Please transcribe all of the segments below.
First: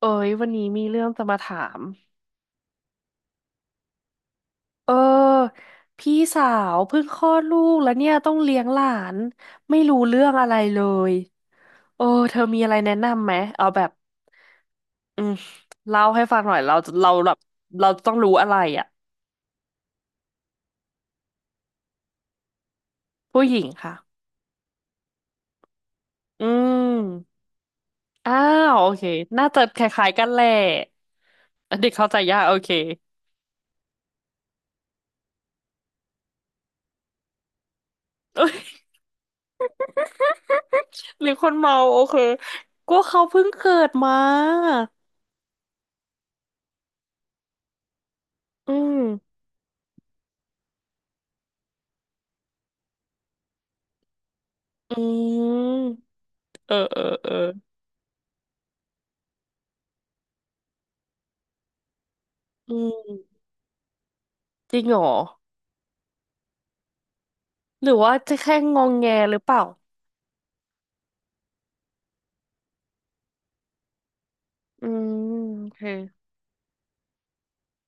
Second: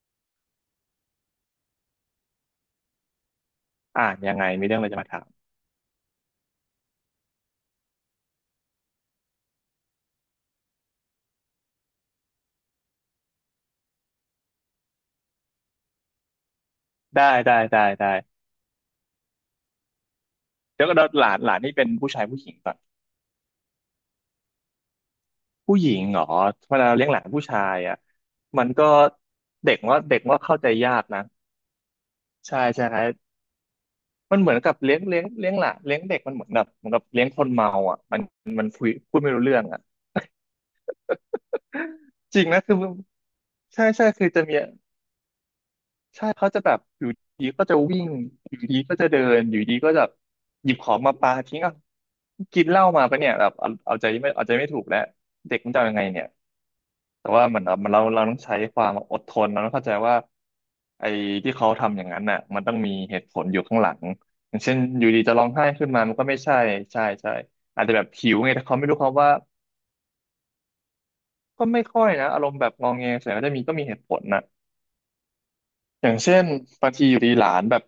เอ้ยวันนี้มีเรื่องจะมาถามอ่านยังไงมีเรื่องอะไรเอจะมาถามอพี่สาวเพิ่งคลอดลูกแล้วเนี่ยต้องเลี้ยงหลานไม่รู้เรื่องอะไรเลยเออเธอมีอะไรแนะนำไหมเอาแบบอืมเล่าให้ฟังหน่อยเราแบได้บได้ได้เราต้อได้งรู้อะไรอ่ะเดี๋ยวหลานหลานนี่เป็นผู้ชายผู้หญิงก่อนผู้หญิงค่ะผู้หญิงเหรออืเวลาเรามเลี้ยงหลานผู้ชายอ่ะอ้ามันวก็โอเคน่าจะเด็คกว่าล้ายเด็ๆกกันว่าแหละเข้าใจยากนะอันเด็กเข้าใจยากโอใช่เค ใช่ครั บมันเหมือนกับเลี้ยงหลานเลี้ยงเด็กมันเหมือนแบบเหมือนกับเลี้ยงคนเมาอ่ะมันเอ้มันยคุยพูดไม่รู้เรื่องอ่ะ หรือคนเมาโอเค จริงนะคือก็เขาเพิ่งเกิใช่ดใช่มาคือจะมี ใช่เขาจะแบบอยู่ดีก็จะวิ่งอยู่อืดีก็จะเดิมนอยู่ดีก็จะหยิบของมาปาทิ้งอ่ะกินเหล้ามาปะเนี่ยแบบเอาเอาใจไม่เอาใจไม่ถูกอืแล้วมเด็กมันจะเอายังไงเนี่ยเออเออแต่เออ ว่าเหมือนเราต้องใช้ความอดทนเราต้องเข้าใจว่าไอ้ที่เขาทำอย่างนั้นน่ะมันต้อืองมีเหตุผมลอยู่ข้างหลังอย่างเช่จนริงเหรอยู่อดีจะร้องไห้ขึ้นมามันก็ไม่ใช่ใช่ใช่อาหจรืจะอแบบว่าหิจะวไงแค่แต่เขางอไม่งรู้แงเขาว่าหรือเปล่าก็ไม่ค่อยนะอารมณ์แบบงอแงส่วนใหญ่ก็จะมีก็มีเหตุผลนะอืมโอเคอย่างเช่นบางทีอยู่ดีหลานแบบ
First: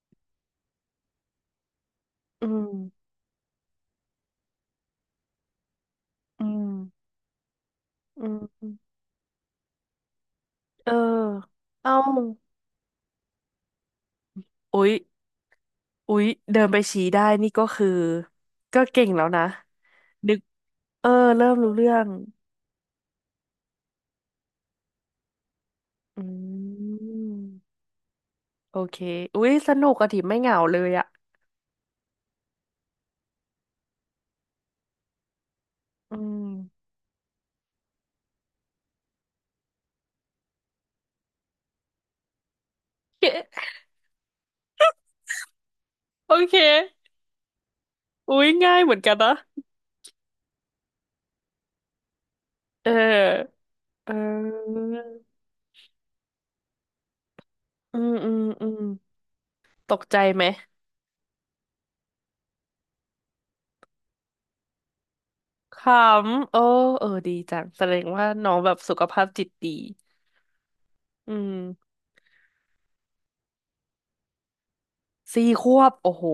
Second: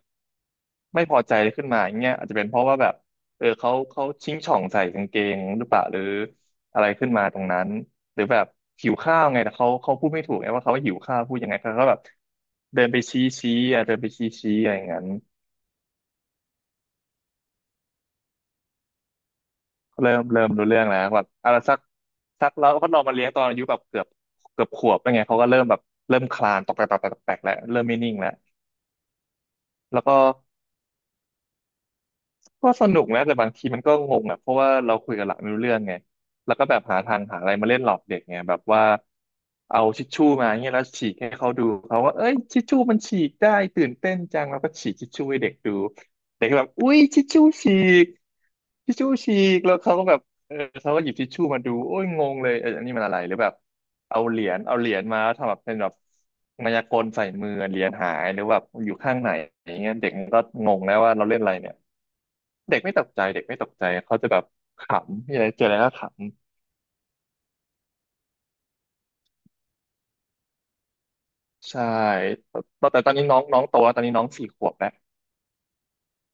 ไม่พอใจขึ้นมาอย่างเงี้ยอาจจะอืเป็นเพราะว่าแบบมเออเขาชิงช่องใส่กางเกงหรือเปล่าหรืออืมอะไรขึ้นมาตรงนั้นหรือือแบบหิวมข้าวไงแต่เขาพูดไม่ถูกไงว่าเขาเอหิอวข้าวพูดยังไงเขาก็เอ้าแบบเดินไปชี้ชี้อ่ะเดินไปชี้ชี้อะไรออุ๊ย่างยนั้นอุ๊ยเดินไปชี้ได้นี่ก็คือก็เก่งแล้วนะเริ่มนึกเริ่มรู้เรื่องแล้เอวอแบบเริ่อะมไรรู้สักเรื่องสักแล้วก็ลองมาเลี้ยงตอนอายุแบบเกือบขวบแล้วไงเขาก็เริ่มแบบเริ่อืมคลานตอกแตกตอกแตกตอกแตกแล้วมเริ่มไม่นิ่งแล้วโอเคอุ๊ยสนุกแล้วอะก็ ถิไม่เหงาเลยอะก็สนุกนะแต่บางทีมันก็งงอ่ะเพราะว่าเราคุยกับหลักไม่รู้เรื่องไงอืม แล้วก็แบบหาทางหาอะไรมาเล่นหลอกเด็กไงแบบว่าเอาทิชชู่มาเงี้ยแล้วฉีกให้เขาดูเขาว่าเอ้ยชิชชู่มันฉีกได้ ตื่นเต้นจังแล้วก็ฉีกชิชชู่ให้เด็กดูโอเด็กเคก็แบบอุ้ยชิชชู่ฉีกอุ๊ยง่ายเหชิมืชอนชู่กันนะฉีกแล้วเขาก็แบบเออเขาก็หยิบชิชชู่มาดูโอ้ยงงเลยเอออัเนนี้มันอะไรหรือแบบออเอเอาเหรียญเอาอเหรียญมาแล้วทำแบบเป็นแบบมายากลใส่มือเหรียญอืหามยอืหมรือแบบอืมอยู่ข้างไหนอย่างเงี้ตยกเด็กใจมันก็ไหม งงแล้วว่าเราเล่นอะไรเนี่ย เด็กไม่ตกใจเด็กไม่ตกใจเขาจะแบบขำมีอะไรเจออะขไรก็ขำำโอ้เออดีจังแสดงว่าน้องแบบสุขภาพจิตดีอืมใช่ตอนนี้น้องน้องโตแล้วตอนนี้น้องสี่ขวบแล้วสี่ขวบโอ้โห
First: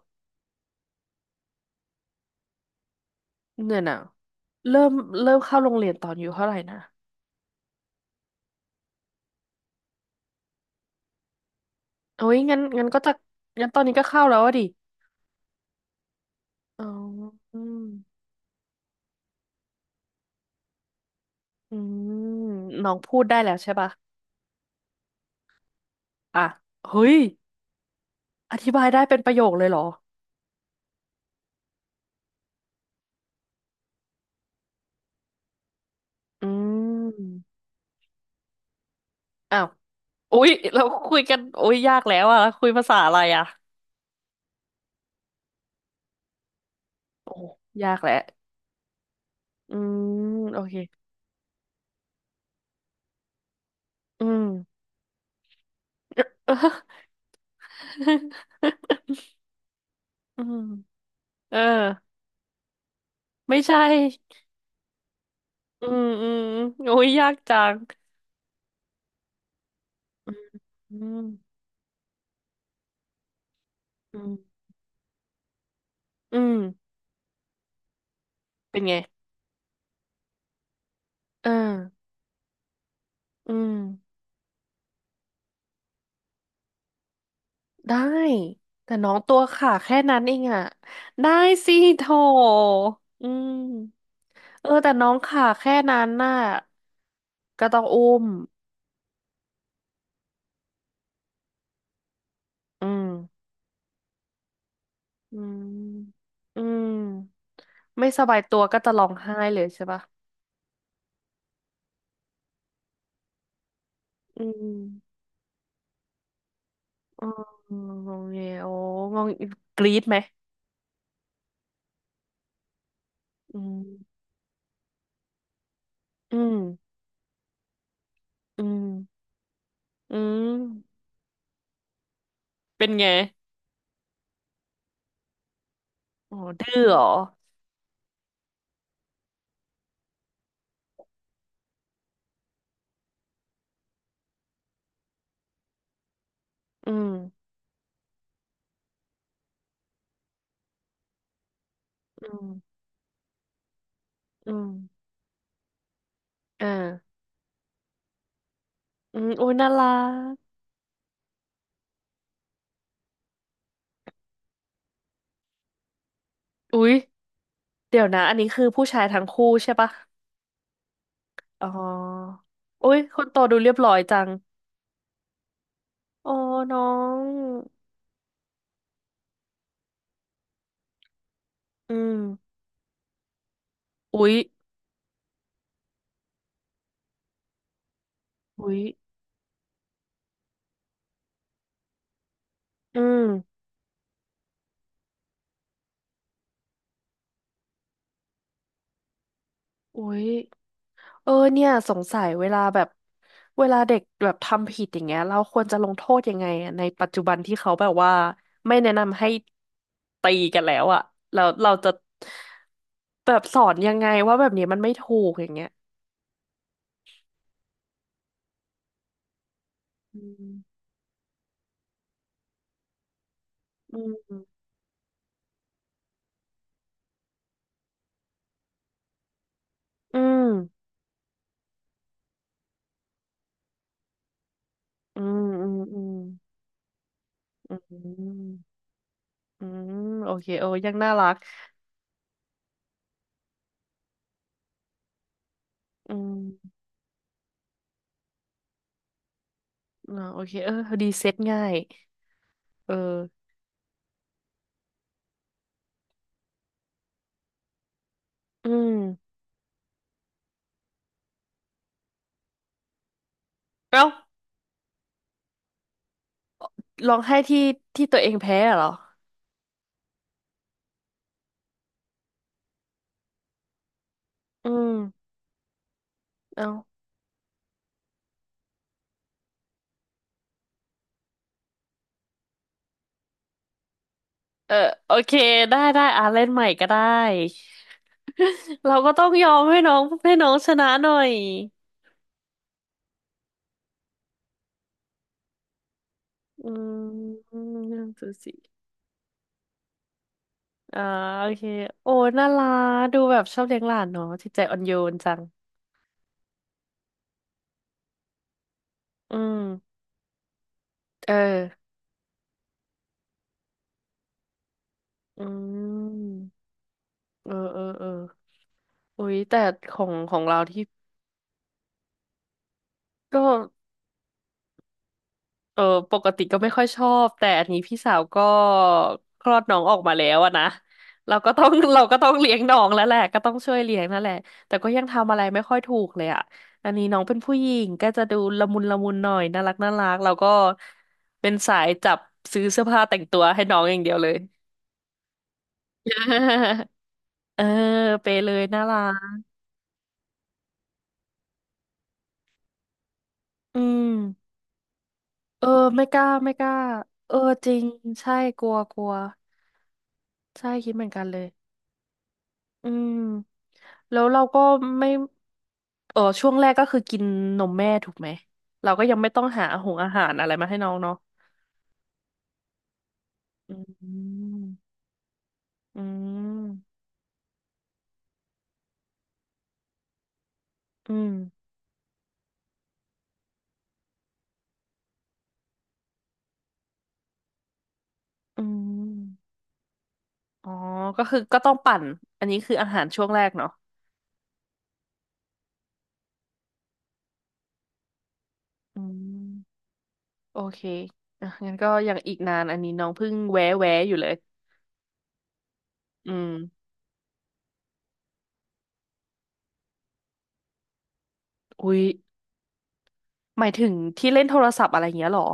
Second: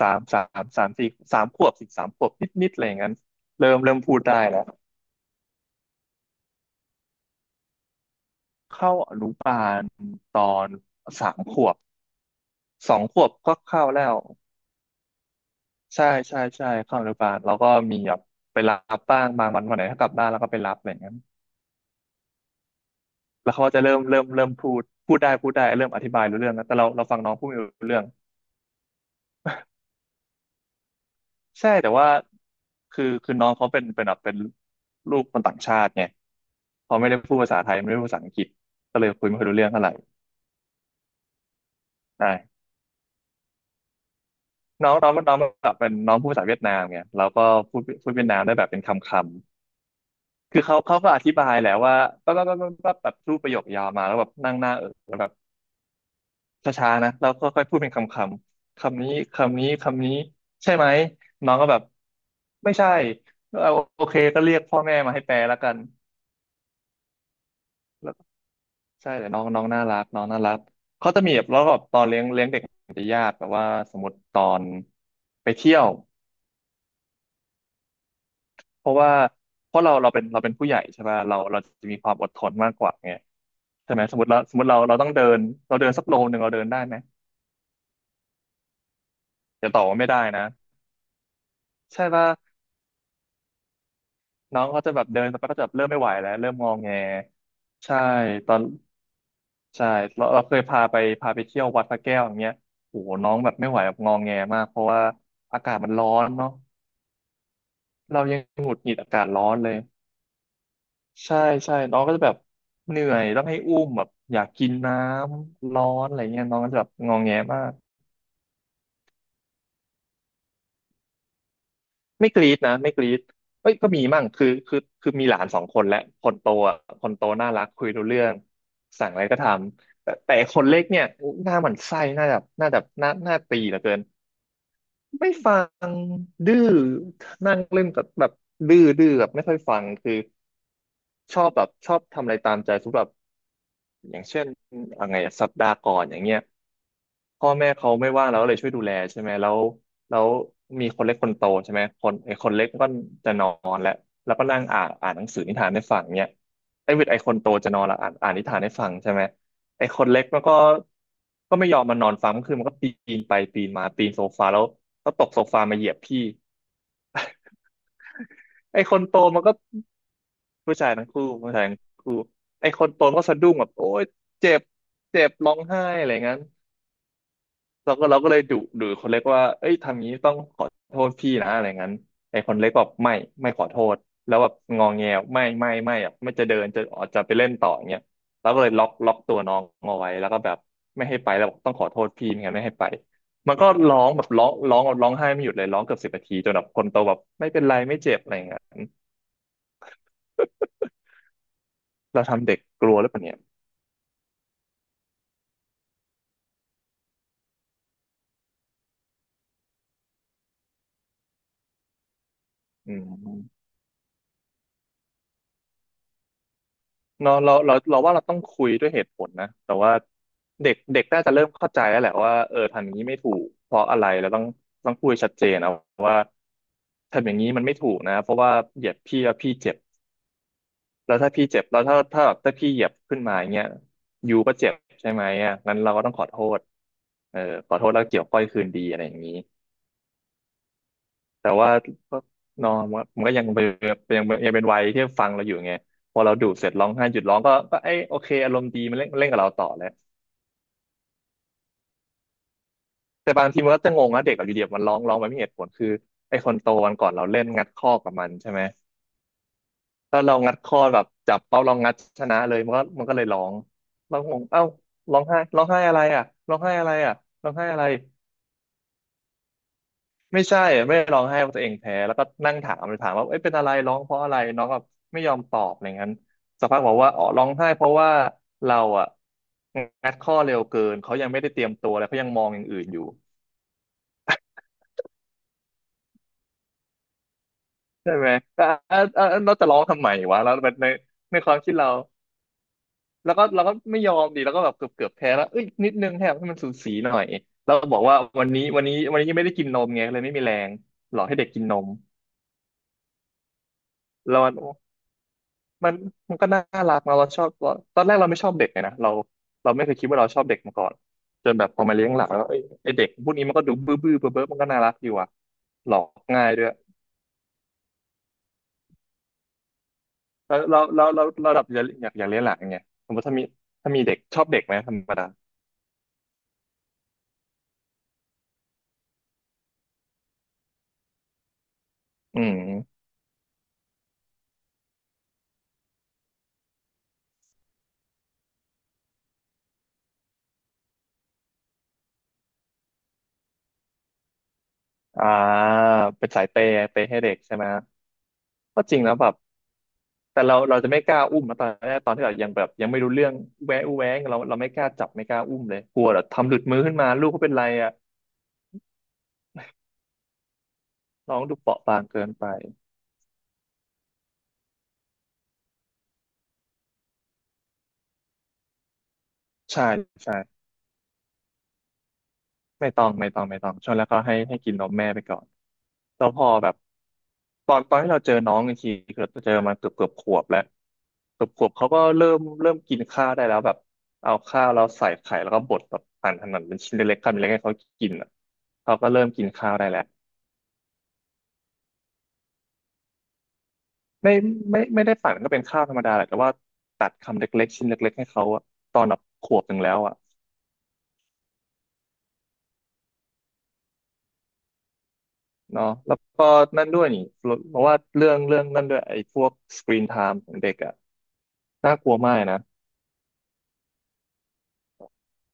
สามสามสามสี่สามขวบสี่สามขวบนิดนิดอะไรอย่างนั้นเริ่เนี่มยเริ่นะมพูดได้แล้วเริ่มเริ่มเข้าโรงเรียนตอนอายู่เท่าไหร่นะเข้าอนุบาลตอนสามขวบโอ้ยงั้นสก็องจะขวบก็งั้นตอนเข้านี้ก็แล้วเข้าแล้วอะดิใช่ใช่ใช่อ๋อเข้าอนุบาลแล้อืวก็มมีแบบไปรับบ้างบางวันวันไหนถ้ากลับบ้านแล้วก็ไปรับอะไรอย่างนั้นอืมน้องพูดได้แล้แล้ววเขาใช่ก็จะปะเริ่มพูดได้เริ่มอธิบายรู้อ่ะเรื่องแล้วแต่เราเฮ้เรายฟังน้องพูดไม่รู้เรื่อง อธิบายได้เป็นประโยคเลยเหรอใช่แต่ว่าคือน้องเขาเป็นลูกคนต่างชาติไงอืเขาไม่ได้พูดภาษามไทยไม่ได้พูดภาษาอังกฤษก็เลยคุยไม่ค่อยรู้อ้าเรื่วองเท่าไหร่อุ้ยเราคุยกันโอ้ยยากแล้วใช่อะคุยภาษาอะไรอะน้องน้องน้องแบบเป็นน้องพูดภาษาเวียดนามไงเราโอ้ก็พูดยากพูแล้ดวเวียดนามได้แบบเป็นคำคอืำมคืโออเคเขาก็อธิบายแหละว่าปั๊บปั๊บปั๊บปั๊บปั๊บแบบพูดประโยคยาวมาแล้วแบอืบม นั่งหน้าเออแล้วแบบ เออช้าๆนะเราก็ค่อยพูดเป็นคำคำนี้คำนี้อืมใช่ไหมน้อเองอก็แบบไม่ใช่ไม่เอาใช่โอเคก็เรียกพ่อแม่มาให้แปลแล้วกัน อืมอืมโอ้ยยากจังใช่แต่น้องน้องน่ารักน้องน่ารักอืเขาจะมมีแบบแล้วก็ตอนเลี้ยงเด็กจะยากแบบว่าสมมอืติมอืตอมนไปเที่ยวอืมเป็นเพไงราะว่าเพราะเราเราเป็นเราเป็นผู้ใหญ่ใช่ป่ะเราเอเราจะมีอความอดทนมากกว่าไงอืมใช่ไหมสมมติเราสมมติเราเราต้องเดินเราเดินสักโลนึงเราเดินได้ไหมได้แต่น้องตัวจะขาต่อแค่ว่าไม่ได้นั้นเองนะอะได้สิโถใช่ป่ะอืมน้อเองอเขาแต่จะแบน้บองเดินสักขาพักก็จะแบแค่บเริ่มนั้ไม่ไหวนแล้น่ะวเริ่มงอแงก็ต้องใช่อุ้มตอนใช่เราเคยพาไปเที่ยววัดพระแก้วอย่างเงี้ยอืโอ้มโหน้องแบบไม่ไหวแบบงอแงมากเพราะว่าอือากาศมันร้อมนเนาะ อืมไม่สเราบายัยงตัวหงุก็ดหจะงิดร้ออางกาศไห้ร้อนเลยเลยใช่ปะใช่ใช่น้องก็จะแบบเหนื่อยต้องให้อุ้มแบบออืยากกินน้ม ำร้อนอะไรเงี้ยน้องก็จะแบบงออ๋อแงมากงงเงโอ้งงกรี๊ดไหมไม่กรี๊ดนะไม่กรี๊ดอืเอ้ยมก็มีมั่งคือมีหลานสองคนและคอืนโตมอ่ะคนโตน่ารักคุยรู้เรื่องอืสั่งอะไรมก็ทำแต่อืแต่มคนเล็กเนี่ยหน้าหมันไส้หน้าแบบหน้าแบบเป็นหไงน้าหน้าตีเหลือเกินไม่ฟังอ๋อดื้อดื้อเหรอนั่งเล่นกับแบบดื้อแบบไม่ค่อยฟังคือชอบแบบชอบทำอะไรตามใจสมมติแบบ อย่างเช่นอะไรอะสัปดาห์ก่อนอย่างเงี้ยอืมพ่อแม่เขาไม่ว่างเราก็เลยช่วยดูแลใช่ไหมแล้วแล้วมีคนเล็กคนโตใช่ไหมคนอืไอ้คนเล็กมก็จะนอนแล้วก็อืนั่งมอ่านหนังสือนิทานให้ฟังเนี่ยอไอ้เวท่าไอ้คนโตจะนอนแล้วอ่านนิทานให้ฟังใช่อืไหมมอุ้ยน่าไอ้รัคนเล็กมันกก็ไม่ยอมมานอนฟังก็คือมันก็ปีนไปปีนมาปีนโซฟาแล้วก็ตกโซฟามาเหยียบพี่อุ้ยเดี๋ยวนะอันนี้คือไอ้ผู้คชานยโตทั้งมันคู่ก็ใช่ปะผู้ชายทั้งคู่ผู้ชาอ๋ยทั้งคู่อไอ้คนอุ้ยโตมัคนก็นสะโตดุ้งดูแบเรีบยบโอ๊ร้อยยจังเจ็บเจ็บร้องไห้อะไรอ๋องั้น น้องเราก็เลยดุคนเล็กว่าเอ้ยทำงี้ต้องขอโทษพี่นะอะไรงั้อืนไอ้คมนเล็กบอกไม่ขอโทษอุ้แล้ยวแบบงอแงไม่อ่ะไม่จะเดินจะออกจะไปเล่นต่ออย่างเงี้ยเราก็เลอุ้ยยล็อกตัวน้องเอาไว้แล้วก็แบบไม่ให้ไปแล้วบอกต้องขอโทษพี่ไม่งั้นไม่ให้ไปอืมมันก็ร้องแบบร้องไห้ไม่หยุดเลยร้องเกือบสิบนาทีจนแบบคนโตแบบไม่เป็นไรไม่เจ็บอะไรอย่างเงี้ยอุ้ย เออเนี่ยสงสัเรายเวทำเด็ลากแบกบลัวหรือเปล่าเนี่ยเวลาเด็กแบบทำผิดอย่างเงี้ยเราควรจะลงโทษยังไงอะในปัจจุบันที่เขาแบบว่าไม่แนะนำให้ตีกันแล้วอะแล้วเราจะอืแบบสอม นยังไงว่าแบบนี้มันไม่ถูกอย่างเงี้ยเนาะเราว่าเราต้องคุยด้วยเหตุผลนะแต่ว่าอืเด็กมเด็กน่าจะเริ่มเข้าใจแล้วแหละว่าเออทำอย่างนี้ไม่ถูกเพราะอือะไรเราต้องมพูดชัดเจนเอาทำอย่างนี้มันไม่ถูกนะเพราะว่าเหยียบพี่แล้วพี่เจ็บอืมแล้วถ้าพี่เจ็บแล้วถ้าแบบถ้าพี่เหยียบขึ้นมาอย่างเงี้ยยูก็เจ็บใช่อืไหมมอ่ะงั้นเราอืก็ต้มองขอโทษเออขอือมโทษอืแล้วเกี่ยวก้อมยคืนดีอะไรอย่างนี้อืมโอเคเอ้ยังน่ารักแต่ว่าก็เนอะมันก็ยังเป็นยังเป็นวัยที่ฟังเราอยู่ไงอืพอเราดูเสร็มจร้องไห้หยุดร้องก็เอ้ยโอเคอารมณ์ดีมันเล่นเล่นกับเราต่อแล้ว อ่าโอเคเออดีเซ็ตง่ายเออแต่บางทีมันก็จะงงว่าเด็กอะอยู่เดียบมันร้องไปไม่มีเหตุผลคือไอ้คนโตวันก่อนเราเล่นงัดข้อกับมันใช่ไหมอืมแล้วเรางัดข้อแบบจับเป้าลองงัดชนะเลยมันก็เลยร้องเอ้าเร้องงงเอ้าร้องไห้ร้องไห้อะไรอ่ะร้องไห้อะไรร้อ่ะองไห้ร้องที่ไห้อะไรที่ตัวเองแพ้เหรอไม่ใช่อะไม่ได้ร้องไห้ว่าตัวเองแพ้แล้วก็นั่งถามเลยถามว่าเอ้ยเป็นอะไรร้องเพราะอะไรน้ออืงแบบม ไม่ยอมตอบอะไรงั้นสักเอาพักบอกว่าอ๋อร้องไห้เพราะว่าเราอ่ะงัดข้อเร็วเกินเขายังไม่ได้เตรียมตัวอะไรเขายังมองอย่างอื่นอยู่ เออโอเคได้ได้อ่ะเล่นใหม่ก็ได้ใช่ไหมแต่เราอ่ะก็ต้อ่ะองยอเรามจะร้ให้องน้อทำงไมให้วะน้อแล้งวชแบบนะในหน่อยความคิดเราแล้วก็เราก็ไม่ยอมดีแล้วก็แบบเกือบแพ้แล้วเอ้ยนิดนึงแทบให้มันอืสูสีมหน่อยหนึเรา่งสบอกว่าองสี่วันนี้ยังไม่ได้กินนมไงเลยไม่มีแรงอ่าหลอกให้เด็โอกกิเคนนมโอ้น่ารักดูแบบชอบเลี้ยงหลานเนาะแล้วจิตใจอ่อนโยนจังมันมันก็น่ารักนะเราชอบเราตอนแรกเราไม่ชอบเด็กเลยนะเราอืเราไม่เคยมคิดว่าเราชอบเด็กมาก่อนเออจนแบบพอมาเลี้ยงหลักแล้วเอ้ยไอเด็กพวกนี้มันก็ดูบื้อเบ้อมันก็น่ารักอยู่อ่ะอืหลอกง่ายมด้วย เออเออเอออุ้ยแต่ของแล้เราวเราที่เราเราเราดับอยากเลี้ยงหลานไงสมมติถ้าก็ มีเด็กชอบเด็กไหมธรรมดาเออปกติก็ไม่ค่อยชอบแต่อันนี้พี่สาวก็คลอดน้องออกมาแล้วอะนะเราก็ต้อง เราก็ต้องอืเลี้ยงน้องแล้มวแหละก็ต้องช่วยเลี้ยงนั่นแหละแต่ก็ยังทำอะไรไม่ค่อยถูกเลยอะอันนี้น้องเป็นผู้หญิงก็จะดูละมุนละมุนหน่อยน่ารักน่ารักเราก็เป็นสายจับซื้อเสื้อผ้าแต่งตัวให้น้องอย่างเดียวเลย อ่าเป็นสายเปย์ ให้เด็กใช่เอไหอมไปเลยน่าก็จรัริงแล้วแบบกแต่เราจะไม่กล้าอุ้มนะตอนแรกตอนที่เรายังแบบยังไม่รู้เรื่องอืแวะอู้แวมงเราไม่กล้าจับไม่กล้าอุ้เอมอเลยกไม่ลัวกแบล้าบทำไม่หลุกดล้ามือขึ้นมาลูกเออเขาเป็นไรจริงอ่ะใช่กลัวกลัวใช่คิดเหมือนกันน้เลองย ดูเปราะบางเกินไปอืมแล้วเราก็ไม่เออช่วงแรกก็คือกินนมแม่ถูกไหมเราก็ยังไม่ต้องหาใช่หงอาหารใช่ อะไรมาให้น้องเนาะไม่ต้องไม่ต้องไม่ต้ออืงช่วงแรกก็ให้มกินนมแม่ไปก่อนอืแล้วพอแบบมตอนที่เราเจอน้องอีกทีคือเราเจอมาเกือบขวบแล้วอืเกือบขวมบเขาก็เริ่มกินข้าวได้แล้วแบบเอาข้าวเราใส่ไข่แล้วก็บดแบบหั่นเป็นชิ้นเล็กๆคำเล็กๆให้เขากินอ่ะอืเขาก็เริ่มกินมข้าวได้แล้วอ๋อก็คือก็ต้องปั่นอันนี้คืออาหารช่วงแรกเนาะไม่ไม่ไม่ได้ปั่นก็เป็นข้าวธรรมดาแหละแต่ว่าตัดคำเล็กๆ ชิ้นเล็กๆ ให้เขาอะตอือนแบบมขวบหนึ่งแล้วอ่ะโอเคอ่ะงั้นก็ยังอีกนานอันนี้น้องเพิ่งแวะแวะอยู่เลยเนาะแล้วอืก็มนั่นด้วยนี่เพราะว่าเรื่องนั่นด้วยไอ้พวกสกรีนไทม์ของเด็กอะ อุ๊น่ายกลัวมากนะหมายถึงที่เล่นโทรศัพท์อะไรอย่างเงี้ยเหรอ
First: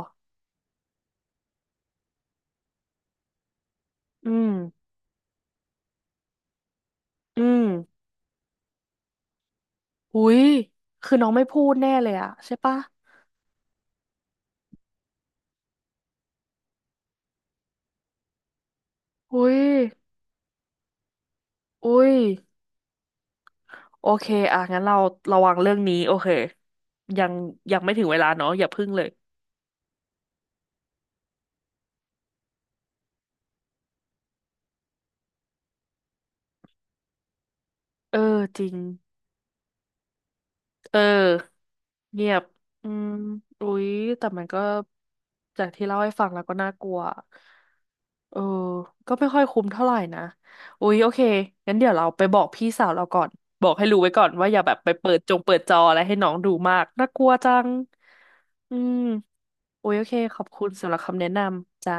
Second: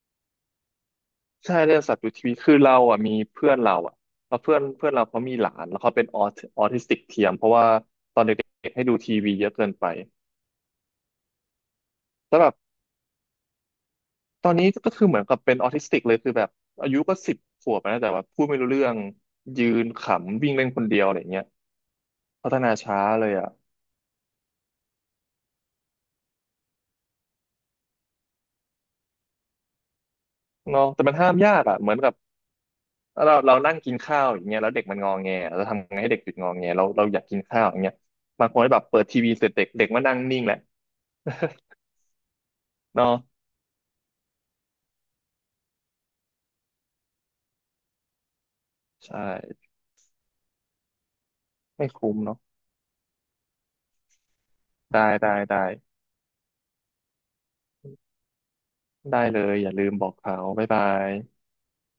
ใช่เรื่องสัตว์อยู่ทีวีคือเราอ่ะมีเพื่อนเราอ่ะอืแล้วมเพื่อนเพื่อนเราเขามีหลานแล้วเขาเป็นออทิสติกเทียมอืเพราะมว่าเด็กให้ดูทีวีเยอะเกินไปอุ๊ยคือน้องไม่พูดแน่เลยอะแต่แบใช่บปะ ตอนนี้ก็คือเหมือนกับเป็นออทิสติกเลยคือแบบอายุก็สิบขวบแล้วนะแต่ว่าพูดไม่รู้เรื่องอุ้ยยืนขำวิ่งเล่นคนเดียวอะไรเงี้ยอุ้ยพัฒนาช้าเลยอ่ะโอเคอ่ะงั้นเราระวังเรื่องนี้ โอเค ยังยังไม่ถึงเวลาเนาะอย่าพึ่งเลย เนาะแต่มันห้ามยากอ่ะเหมือนกับเรานั่งกินข้าวอย่างเงี้ยแล้วเด็กมันงอแงเราทำไงให้เด็กหยุดงอแงเราอยากกินข้าวอย่างเงี้ยเออ บางคจนริง แบบเปิดทีวีเสร็จเด็กเด็กมานั่งนิ่งแหละ เออเงียบอื มเนาะ อุ๊ยแต่มันก็จากที่เล่าให้ฟังแล้วก็น่ากลัวเออก็ใช่ไม่ค่อยคุ้มเท่าไหร่นะอุ๊ยโอเคงั้นไม่เดี๋ยวเราคุ้มไปบเนาะอกพี่สาวเราก่อนบอกให้รู้ไว้ก่อนว่าอย่าแบบไปได้เปิดได้จงเปิได้ดจออะไรให้น้องดูมากน่ากลัวจังอืมได้เลยอย่าลือุ๊มยโอบอเคกเขาขอบคุบ๊ายณบาสำหรับยคำแนะนำจ้า